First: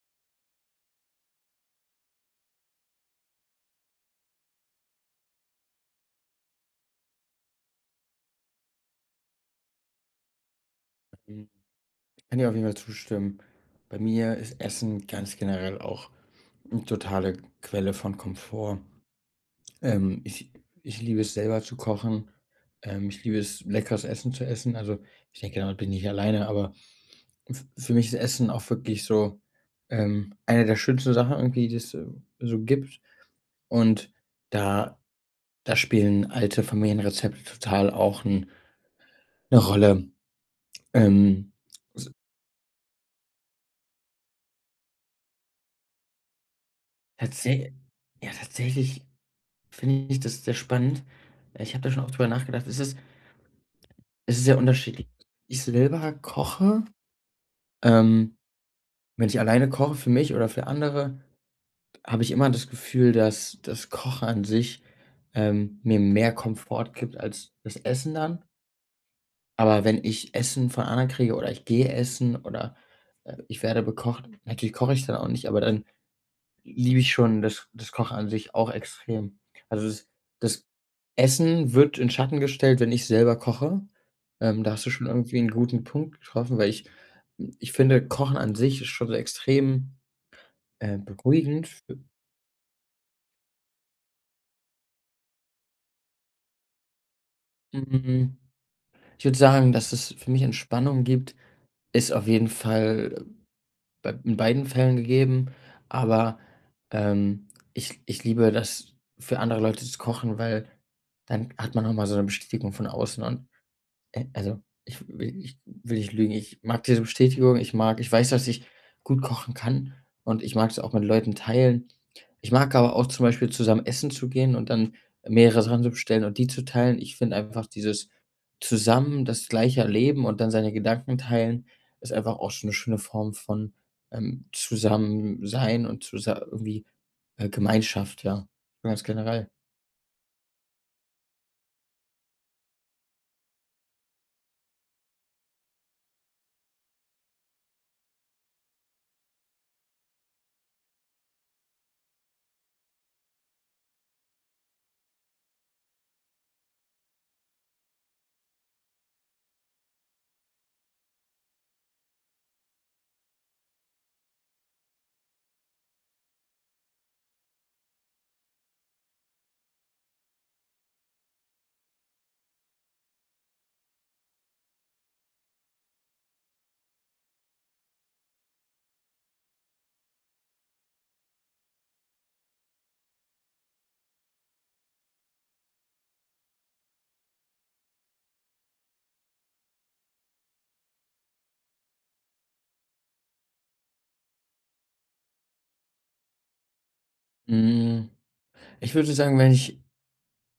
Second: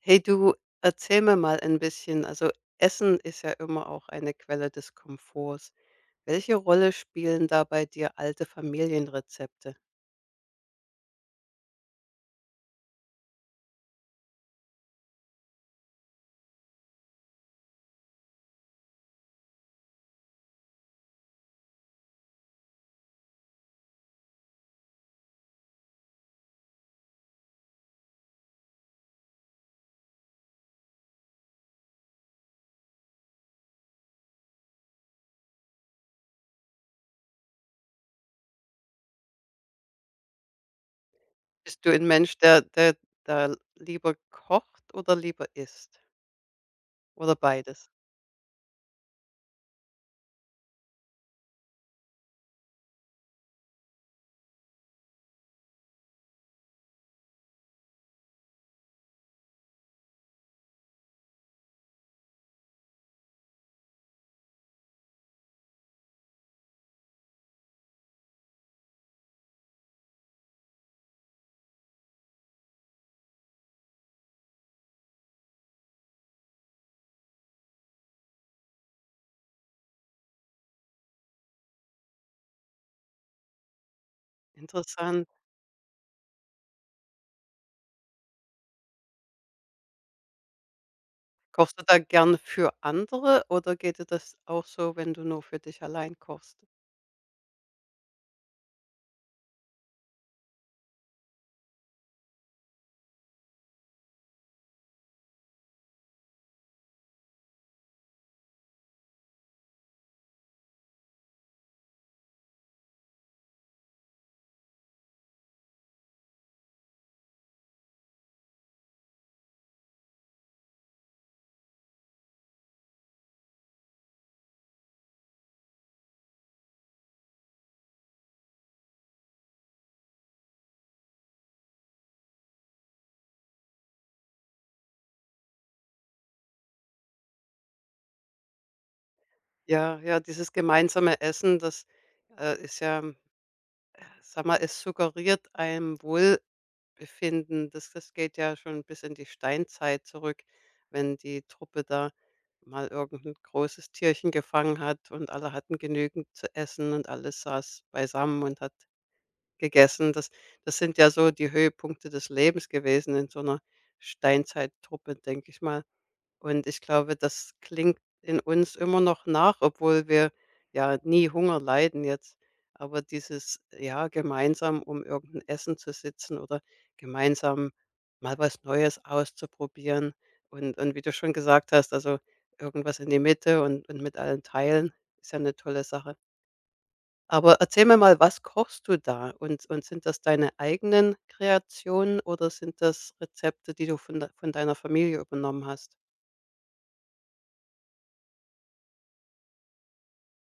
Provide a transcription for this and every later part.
Hey du, erzähl mir mal ein bisschen. Also Essen ist ja immer auch eine Quelle des Komforts. Welche Rolle spielen da bei dir alte Familienrezepte? Mhm. Kann dir auf jeden Fall zustimmen. Bei mir ist Essen ganz generell auch eine totale Quelle von Komfort. Ähm, ich ich liebe es selber zu kochen. Ich liebe es, leckeres Essen zu essen. Also, ich denke, damit bin ich nicht alleine, aber f für mich ist Essen auch wirklich so, eine der schönsten Sachen irgendwie, die es so gibt. Und da da spielen alte Familienrezepte total auch 'n 'ne Rolle. Ähm, Bist du ein s Mensch, der lieber kocht oder lieber isst? Oder tatsä beides? Ja, tatsächlich finde ich das sehr spannend. Ich habe da schon oft drüber nachgedacht. Es ist sehr unterschiedlich. Ich selber koche ähm, Wenn ich alleine koche für mich oder für andere, habe ich immer das Gefühl, dass das Kochen an sich mir mehr Komfort gibt als das Essen dann. Aber wenn ich Essen von anderen kriege oder ich gehe essen oder ich werde bekocht, natürlich koche ich dann auch nicht, aber dann liebe ich schon das Kochen an sich auch extrem. Also, das Essen wird in Schatten gestellt, wenn ich selber koche. Da hast du schon Interessant. irgendwie einen guten Punkt getroffen, weil ich finde, Kochen an sich ist schon so extrem beruhigend. Kochst du da gern für andere oder geht dir das auch so, wenn du nur für dich allein kochst? Hm, Ich würde sagen, dass es für mich Entspannung gibt, ist auf jeden Fall bei in beiden Fällen gegeben, aber, ähm, ich liebe das, für andere Leute zu kochen, weil dann hat man noch mal so eine Bestätigung von außen. Und Also, ich will nicht lügen. Ich mag diese Bestätigung. Ich weiß, dass ich gut kochen kann, und ich mag es auch mit Leuten teilen. Ich mag aber auch zum Beispiel zusammen essen zu gehen und dann mehrere Sachen zu bestellen und die zu teilen. Ich finde einfach dieses zusammen das Gleiche erleben und dann seine Gedanken teilen, ist einfach auch so 'ne schöne Form von Zusammensein und zusa irgendwie Gemeinschaft, ja, ganz generell. Ja, ja, dieses gemeinsame Essen, das ist ja, sag mal, es suggeriert einem wohl befinden. Das geht ja schon bis in die Steinzeit zurück, wenn die Truppe da mal irgendein großes Tierchen gefangen hat und alle hatten genügend zu essen und alles saß beisammen und hat gegessen. Das sind ja so die Höhepunkte des Lebens gewesen in so einer Steinzeittruppe, denke ich mal. Und ich glaube, das klingt in uns immer noch nach, obwohl wir ja nie Hunger leiden jetzt. Aber dieses, ja, gemeinsam um irgendein Essen zu sitzen oder gemeinsam mal was Neues auszuprobieren, und wie du schon gesagt hast, also, irgendwas in die Mitte und mit allen teilen, ist ja eine tolle Sache. Aber erzähl mir mal, was kochst du da? Und sind das deine eigenen Kreationen oder sind das Rezepte, die du von deiner Familie übernommen hast? Hm, Ich würde sagen, wenn ich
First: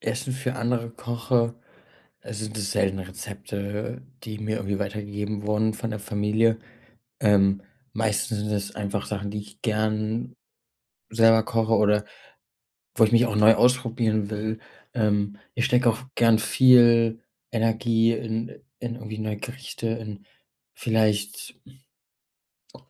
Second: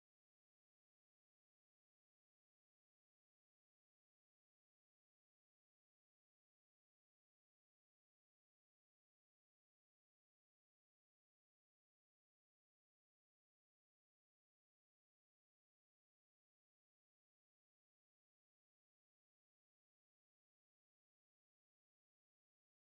Essen für andere koche. Es selten Rezepte, die mir irgendwie weitergegeben wurden von der Familie. Ähm, Meistens sind es einfach Sachen, die ich gern selber koche oder wo ich mich auch neu ausprobieren will. Ich stecke auch gern viel Energie in irgendwie neue Gerichte, in vielleicht,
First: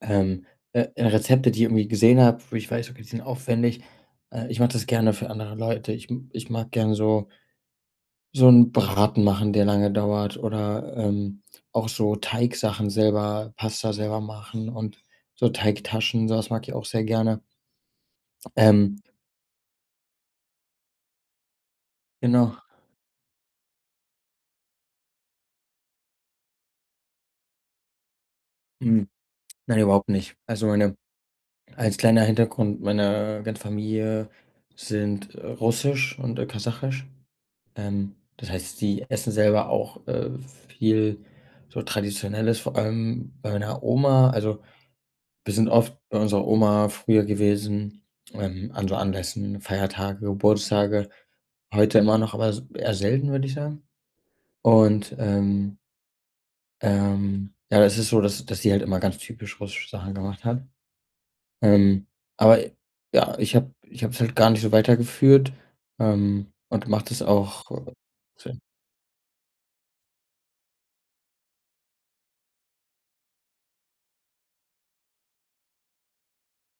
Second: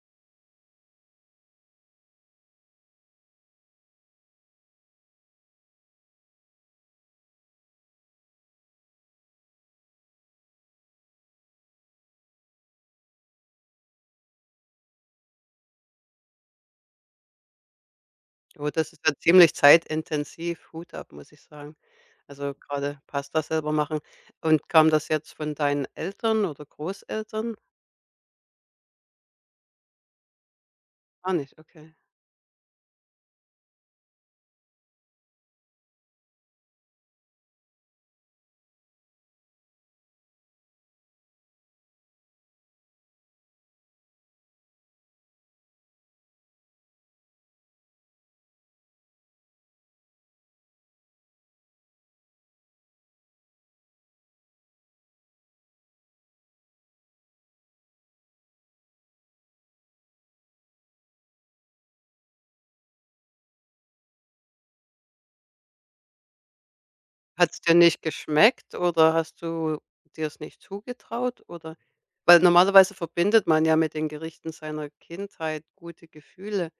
ähm, in Rezepte, die ich irgendwie gesehen habe, wo ich weiß, okay, die sind aufwendig. Ich mache das gerne für andere Leute. Ich mag gern so 'n Braten machen, der lange dauert, oder auch so Teigsachen, selber Pasta selber machen und so Teigtaschen, so was mag ich auch sehr gerne. Oh, das Ähm, ist ja ziemlich zeitintensiv. Hut ab, muss ich sagen. Also, genau. gerade Pasta selber machen. Und kam das jetzt von deinen Eltern oder Großeltern? Hm, nein, überhaupt nicht. Also, meine Gar nicht, okay. als kleiner Hintergrund, meine ganze Familie sind russisch und kasachisch. Das heißt, die essen selber auch viel so Traditionelles, vor allem bei meiner Oma. Also, wir sind oft bei unserer Oma früher gewesen an so Anlässen, Feiertage, Geburtstage, heute immer noch, aber s eher selten, würde ich sagen. Und ja, das ist so, dass sie halt immer ganz typisch russische Sachen gemacht hat. Ähm, aber ja, ich habe es halt gar nicht so weitergeführt und macht es Hat es auchdir nicht so geschmeckt oder hast du dir es nicht zugetraut oder weil normalerweise verbindet man ja mit den Gerichten seiner Kindheit gute Gefühle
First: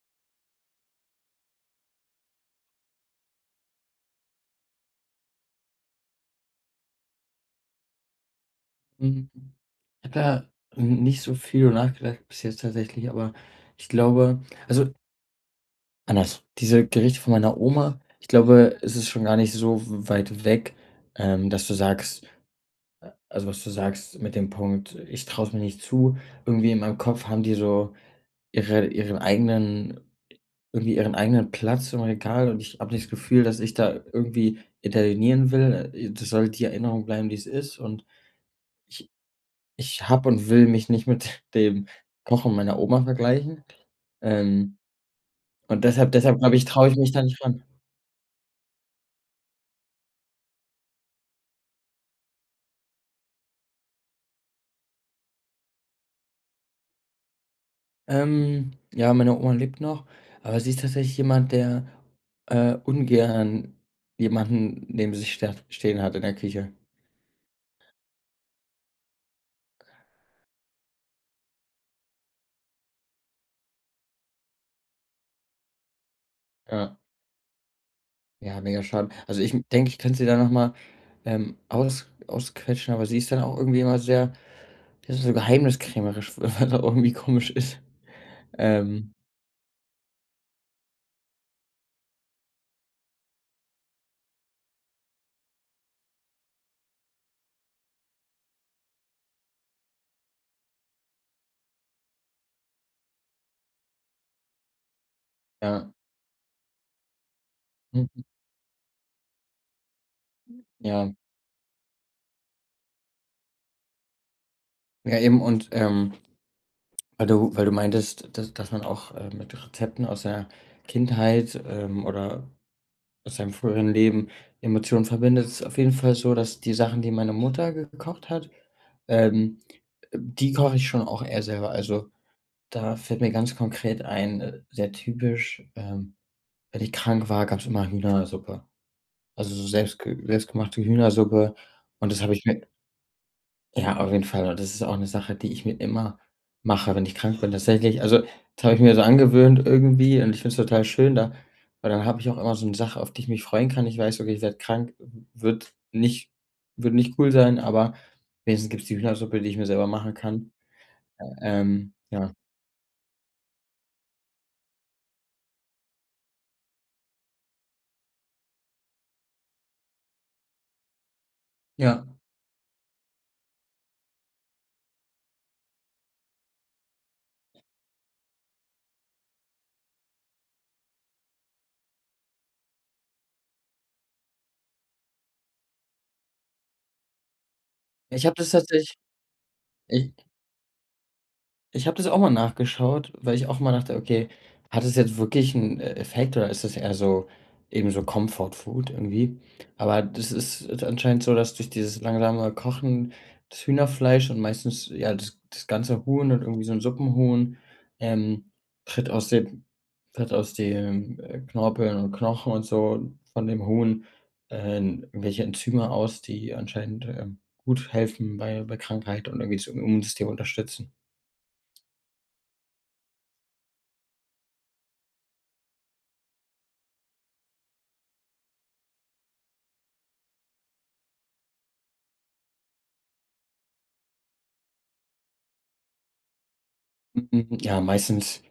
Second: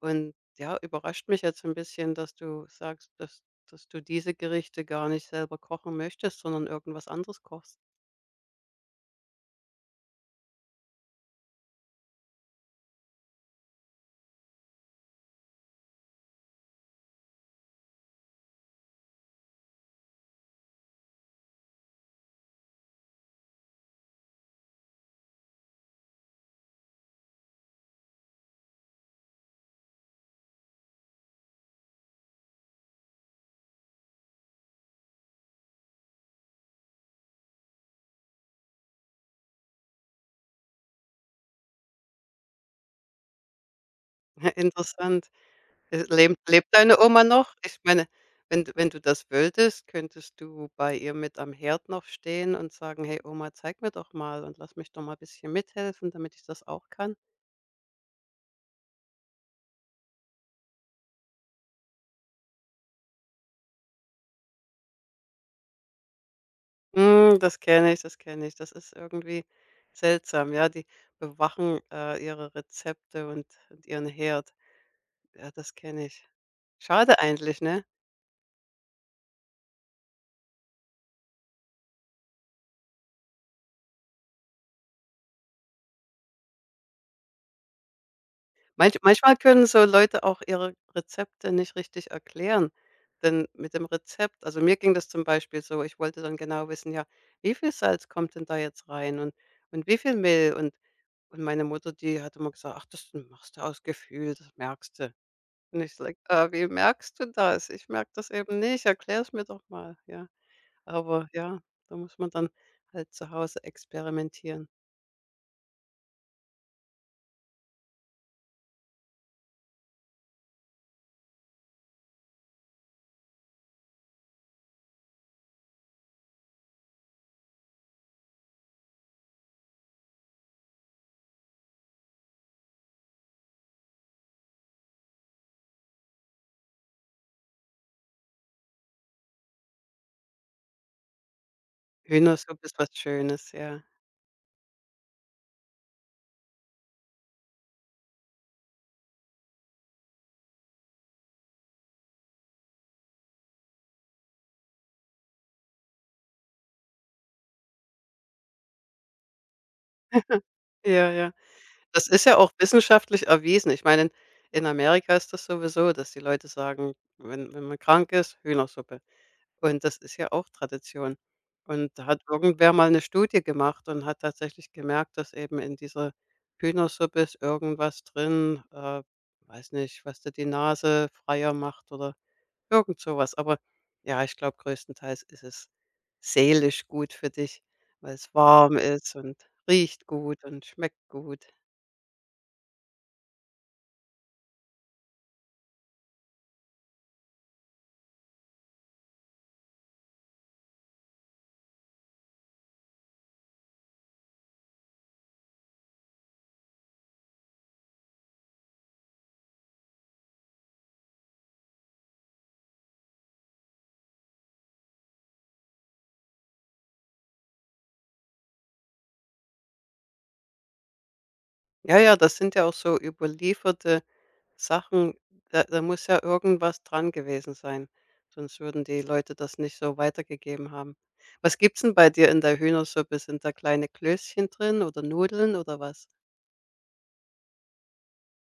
und ja, überrascht mich jetzt ein bisschen, dass du sagst, dass du diese Gerichte gar nicht selber kochen möchtest, sondern irgendwas anderes kochst. mhm. Ich habe da nicht so viel nachgedacht bis jetzt, tatsächlich, aber ich glaube also Anders. Diese Gerichte von meiner Oma, ich glaube, es ist schon gar nicht so weit weg, dass du sagst also, was du sagst mit dem Punkt: „Ich traue es mir nicht zu.“ Irgendwie in meinem Kopf haben die so ihren eigenen ihren eigenen Platz im Regal, und ich habe nicht das Gefühl, dass ich da irgendwie intervenieren will. Das soll die Erinnerung bleiben, die es ist, und ich ich habe und will mich nicht mit dem Kochen meiner Oma vergleichen. Ähm, Interessant. und Äh, lebt deshalb glaube ich, lebt traue ich deine mich da Oma nicht noch? ran. Ich meine, wenn du das würdest, könntest du bei ihr mit am Herd noch stehen und sagen: „Hey Oma, zeig mir doch mal und lass mich doch mal ein bisschen mithelfen, damit ich das auch kann?“ Ja, meine Oma lebt noch, aber sie ist tatsächlich jemand, der ungern jemanden neben sich sta stehen hat in der Küche. Hm, das kenne ich. Das ist irgendwie seltsam, ja? Die bewachen, ihre Rezepte und ihren Herd. Ja, das kenne ich. Ja. Schade eigentlich, ne? Ja, mega schade. Also, ich denke, ich könnte sie da noch mal, aus ausquetschen, aber sie ist dann auch irgendwie immer sehr die ist so geheimniskrämerisch, was auch irgendwie komisch ist. Manch Ähm, manchmal können so Leute auch ihre Rezepte nicht richtig erklären, denn mit dem Rezept also, mir ging das zum Beispiel so, ich wollte dann genau wissen, ja, wie viel Salz kommt denn da jetzt rein und wie viel Mehl? Und meine Mutter, die hat immer gesagt: „Ach, das machst du aus Gefühl, das merkst du.“ Und ja. ich so like: „Ah, wie merkst du das? Ich merke Mhm. das eben nicht, erklär es mir doch mal.“ Ja, Ja. aber ja, da muss man dann halt zu Hause experimentieren. Ja, eben, und weil du meintest, dass man auch mit Rezepten aus der Kindheit oder aus seinem früheren Leben Emotionen verbindet, ist auf jeden Fall so, dass die Sachen, die meine Mutter gekocht hat, ähm, die koche ich schon auch eher selber. Also, da fällt mir ganz konkret ein sehr typisch wenn ich krank war, gab es immer Hühnersuppe. Also, so selbstgemachte Hühnersuppe, und das habe ich mir. Hühnersuppe ist was Schönes, ja. Ja, auf jeden Fall. Und das ist auch eine Sache, die ich mir immer mache, wenn ich krank bin, tatsächlich. Also, das habe ich mir so angewöhnt irgendwie, und ich finde es total schön da, weil dann habe ich auch immer so eine Sache, auf die ich mich freuen kann. Ich weiß, okay, ich werde krank, wird nicht wird nicht cool sein, aber wenigstens gibt's die Hühnersuppe, die ich mir selber machen kann. Ja, ja. Das ist Ja. ja auch wissenschaftlich erwiesen. Ich meine, in Amerika ist das sowieso, dass die Leute sagen, wenn man krank ist, Hühnersuppe. Und das ist ja auch Tradition. Und da Ja, hat irgendwer mal eine Studie gemacht und hat tatsächlich gemerkt, dass eben in dieser Hühnersuppe ist irgendwas drin, weiß nicht, was dir die Nase freier macht oder irgend so was. Aber ja, ich glaube, größtenteils ist es seelisch gut für dich, weil ich es habe das warm tatsächlich ist und riecht ich gut und schmeckt gut. Ich habe das auch mal nachgeschaut, weil ich auch mal dachte: „Okay, hat es jetzt wirklich einen Effekt oder ist das eher so so Comfort Food irgendwie?“ Aber das ist anscheinend so, dass durch dieses langsame Kochen das Hühnerfleisch und meistens, ja, das ganze Huhn und irgendwie so ein Suppenhuhn, ähm, tritt aus dem tritt aus dem Knorpeln und Knochen und so von dem Huhn irgendwelche Enzyme aus, die anscheinend gut helfen bei Krankheit und irgendwie das Immunsystem unterstützen. Ja, ja, das sind ja auch so überlieferte Sachen. Da muss ja irgendwas dran gewesen sein, sonst würden die Leute das nicht so weitergegeben haben. Was gibt's denn bei dir in der Hühnersuppe? Sind da kleine Klößchen drin oder Nudeln oder was? Ja,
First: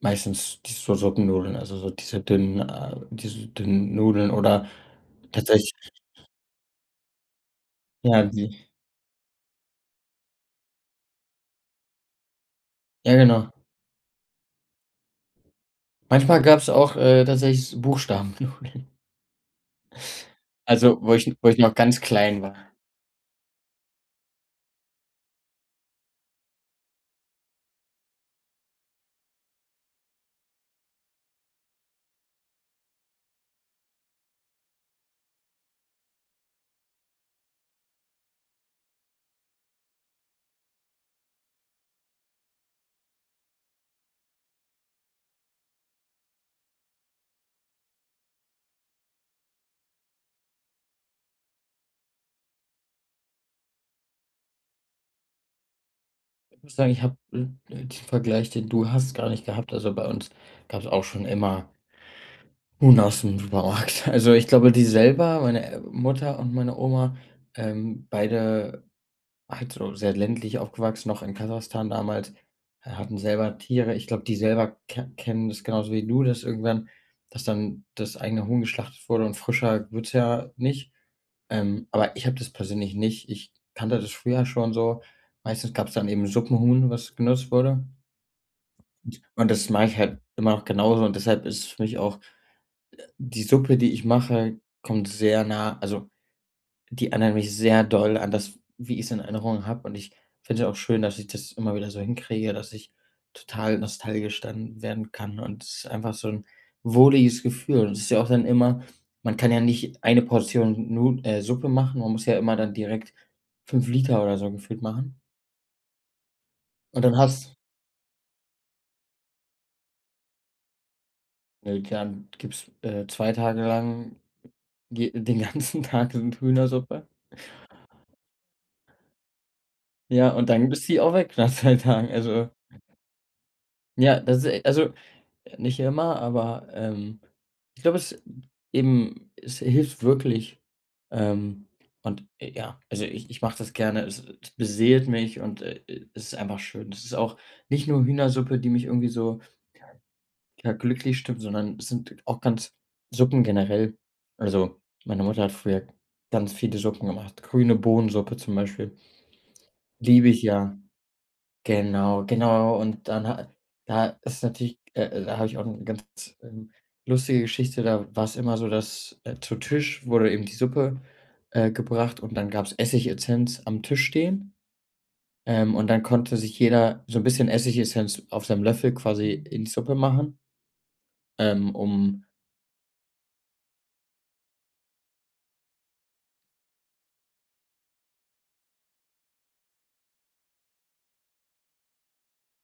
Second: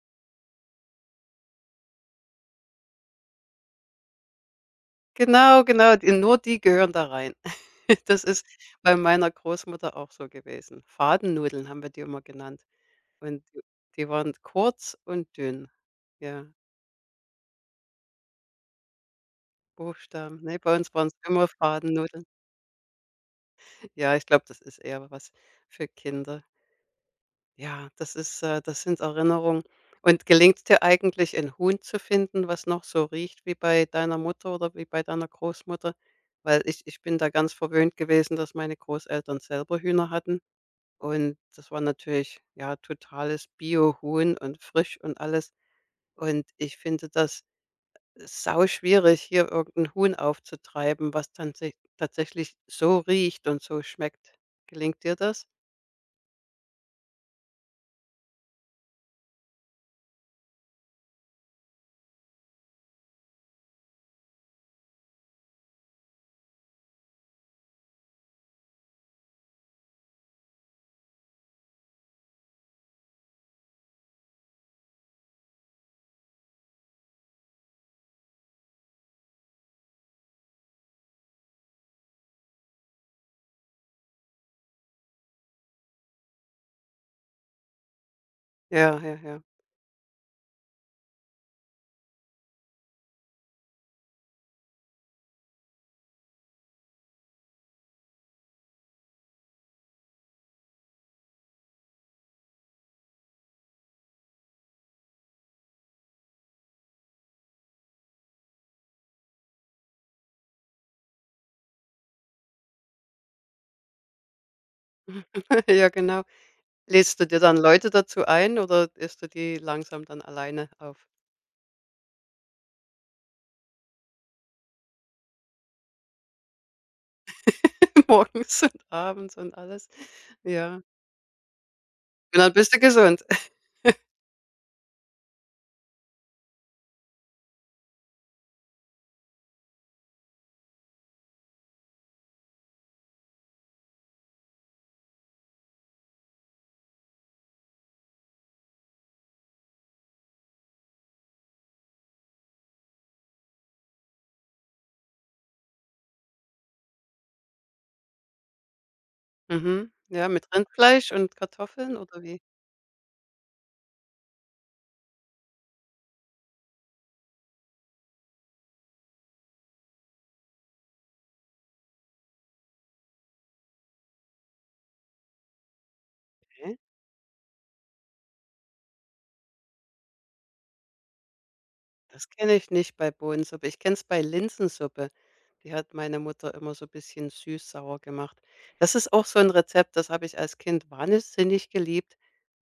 meistens die so Suppennudeln, also so diese dünnen Nudeln oder Genau, tatsächlich, genau, die gehören da rein. ja, Das ist die, bei meiner Großmutter auch so gewesen. Fadennudeln haben wir die immer genannt ja, und genau. d die waren kurz und dünn. Manchmal Ja, gab's auch tatsächlich so Buchstabennudeln. Buchstaben. Ne, bei uns Also, waren's immer wo ich noch ganz Fadennudeln. klein war. Ja, ich glaube, das ist eher was für Kinder. Ja, das ist das sind Erinnerungen. Und gelingt es dir eigentlich, ein Huhn zu finden, was noch so riecht wie bei deiner Mutter oder wie bei deiner Großmutter? Weil ich bin da ganz verwöhnt gewesen, dass meine Großeltern selber Hühner hatten und das war natürlich, ja, totales Biohuhn und frisch und alles. Und ich finde das sau schwierig, hier irgendein Huhn aufzutreiben, was tansäch tatsächlich so riecht und so schmeckt. Gelingt dir das? Ich muss sagen, ich habe den Vergleich, den du hast, gar nicht gehabt. Also, bei uns gab's auch schon immer Huhn aus dem Supermarkt. Also, ich glaube, die selber meine Mutter und meine Oma beide. Also, sehr ländlich aufgewachsen, noch in Kasachstan damals hatten selber Tiere. Ich glaube, die selber ke kennen das genauso wie du, dass irgendwann dass dann das eigene Huhn geschlachtet wurde und frischer wird's ja nicht. Aber ich habe das persönlich nicht. Ich kannte das früher schon so. Meistens gab's dann eben Suppenhuhn, was genutzt wurde. Ja, ja, ja. Und das mache ich halt immer noch genauso, und deshalb ist für mich auch die Suppe, die ich mache, kommt sehr nah. Also, die erinnern mich sehr doll an das, wie ich es in Erinnerung habe, und ich finde es auch schön, dass ich das immer wieder so hinkriege, dass ich total nostalgisch dann werden kann, und es ist einfach so ein wohliges Gefühl. Und es ist ja auch dann immer, man kann ja nicht eine Portion Nu Suppe machen, man muss ja immer dann direkt 5 Liter oder so gefühlt machen, Ja, genau. und dann Lädst du dir hast dann Leute dazu ein oder isst du die langsam dann alleine auf? du dann gibt's 2 Tage lang je den ganzen Tag sind Hühnersuppe. Morgens und abends und alles. Ja, und dann Ja. bist die auch weg nach 2 Tagen. Und Also, dann bist du gesund. ja, das ist also nicht immer, aber ich glaube, es eben es hilft wirklich, ähm, und ja, also ich mache das gerne. Es beseelt mich, und es ist einfach schön. Es ist auch nicht nur Hühnersuppe, die mich irgendwie so, ja, glücklich stimmt, sondern es sind auch ganz Suppen generell. Also, meine Mutter hat früher ganz viele Suppen gemacht. Grüne Bohnensuppe zum Beispiel, Mhm. Ja, liebe ich mit ja. Rindfleisch und Kartoffeln oder Genau, wie? genau. Und dann ha da ist natürlich, da habe ich auch eine ganz, ähm, lustige Geschichte. Da war es immer so, dass zu Tisch wurde eben die Suppe gebracht, und dann gab es Essigessenz am Tisch stehen. Und dann konnte sich jeder so ein bisschen Essigessenz auf seinem Löffel quasi in die Suppe machen, um Das kenne ich nicht bei Bohnensuppe. Ich kenne es bei Linsensuppe. Die hat meine Mutter immer so ein bisschen süß-sauer gemacht. Das ist auch so ein Rezept, das habe ich als Kind wahnsinnig geliebt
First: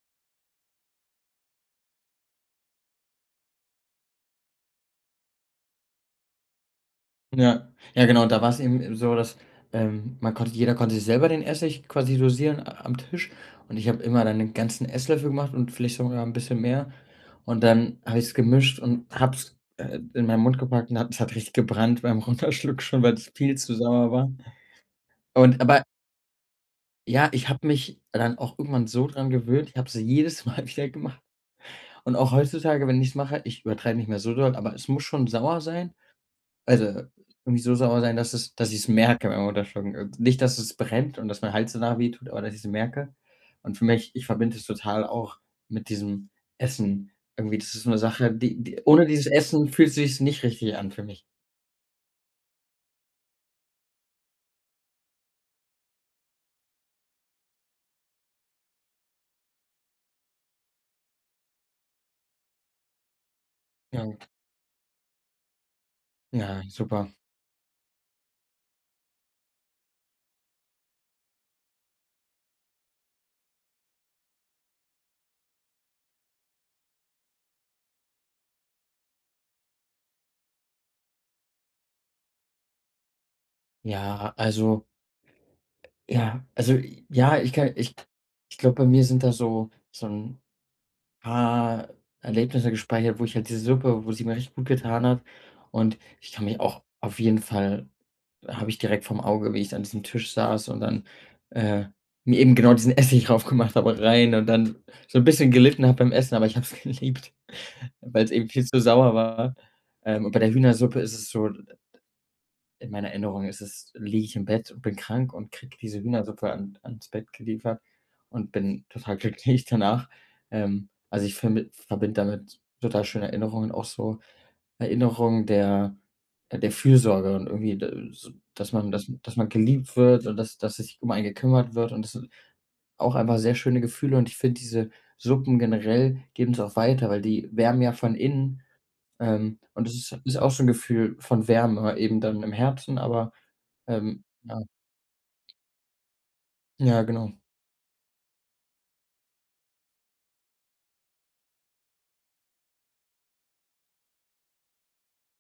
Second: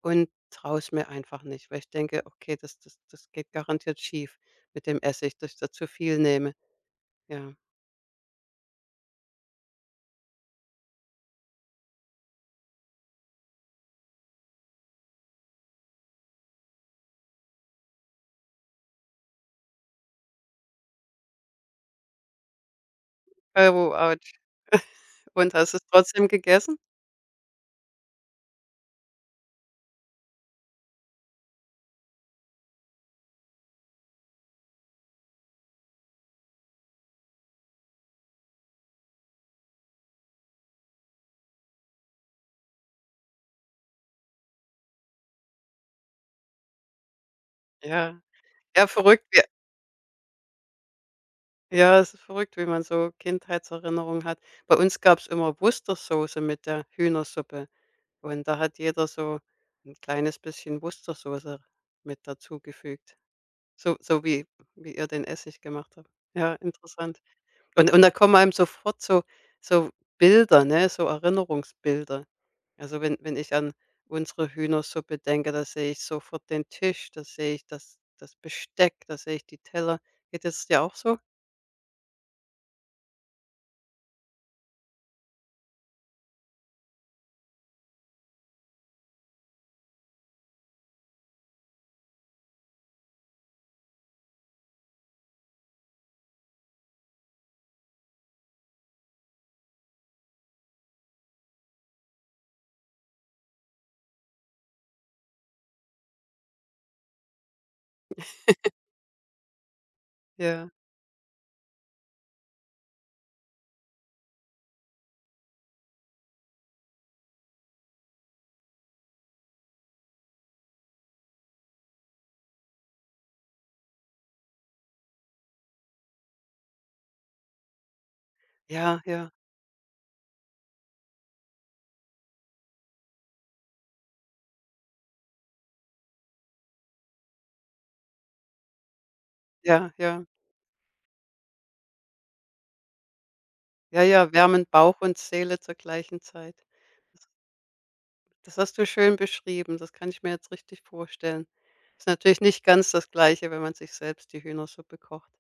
und traue es mir einfach nicht, weil ich denke: „Okay, das geht garantiert schief mit dem Essig, dass ich da zu viel nehme.“ Ja. Ja. Ja, genau. Und da war es eben so, dass man konnte jeder konnte sich selber den Essig quasi dosieren a am Tisch, und ich habe immer dann den ganzen Esslöffel gemacht und vielleicht sogar ein bisschen mehr, und dann habe ich es gemischt und habe es in meinen Mund gepackt, und hat richtig gebrannt beim Runterschluck schon, weil es viel zu Oh, sauer war. Autsch. Und hast du's Aber trotzdem gegessen? ja, ich habe mich dann auch irgendwann so dran gewöhnt, ich habe es jedes Mal wieder gemacht, und auch heutzutage, wenn ich es mache, ich übertreibe nicht mehr so doll, aber es muss schon sauer sein, also irgendwie so sauer sein, dass ich's merke beim Runterschlucken. Und nicht, dass es brennt und dass mein Hals danach wehtut, aber dass ich's merke. Und für mich ich verbinde es total auch mit diesem Essen. Irgendwie, das ist so 'ne Ja. Sache, die die Ja, ohne verrückt, dieses wie Essen fühlt sich's nicht richtig an für mich. ja, es ist verrückt, wie man so Kindheitserinnerungen hat. Bei uns gab es immer Worcestersoße mit der Hühnersuppe. Und da hat jeder so ein kleines bisschen Wustersoße mit dazugefügt, so so Ja. wie wie ihr den Essig gemacht habt. Ja, Ja, super. interessant. Und da kommen einem sofort so so Bilder, ne, so Erinnerungsbilder. Also, wenn ich an unsere Hühnersuppe denke, da sehe ich sofort den Tisch, da sehe ich das Besteck, da sehe ich die Teller. Geht es dir auch so? Ja, also ja, also, ja, ich kann ich ich glaube, bei mir sind da so 'n paar Erlebnisse gespeichert, wo ich halt diese Suppe, wo sie mir richtig gut getan hat. Und ich kann mich auch Auf jeden Fall habe ich direkt vorm Auge, wie ich an diesem Tisch saß und dann, äh, mir eben genau diesen Essig draufgemacht habe rein und dann so ein bisschen gelitten habe beim Essen, aber ich habe es geliebt, weil es eben viel zu sauer war. Und bei der Ja. Hühnersuppe ist es so. In meiner Erinnerung ist es liege ich im Bett und bin krank und kriege diese Hühnersuppe an ans Bett geliefert und bin total glücklich danach. Also, ich vermi verbinde damit total schöne Erinnerungen, auch so Erinnerungen der Fürsorge und irgendwie d so, dass man Ja, ja, dass man geliebt wird und dass sich um einen gekümmert wird, und das sind auch einfach sehr schöne Gefühle, und ich finde, diese Suppen generell geben es auch weiter, weil die wärmen ja von innen und ja, es ist ja. ist auch so 'n Gefühl von Wärme eben dann im Herzen, aber Ja, ja, ja. wärmen Bauch und Seele zur gleichen Zeit. Ja, genau. Das hast du schön beschrieben. Das kann ich mir jetzt richtig vorstellen. Ist natürlich nicht ganz das Gleiche, wenn man sich selbst die Hühnersuppe kocht,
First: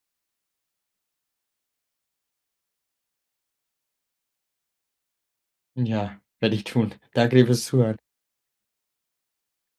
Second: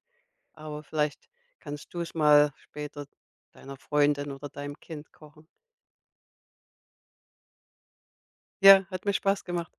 aber vielleicht kannst du es mal später deiner Freundin oder deinem Kind kochen. Ja, werde ich tun. Danke dir fürs Zuhören. Ja, hat mir Spaß gemacht.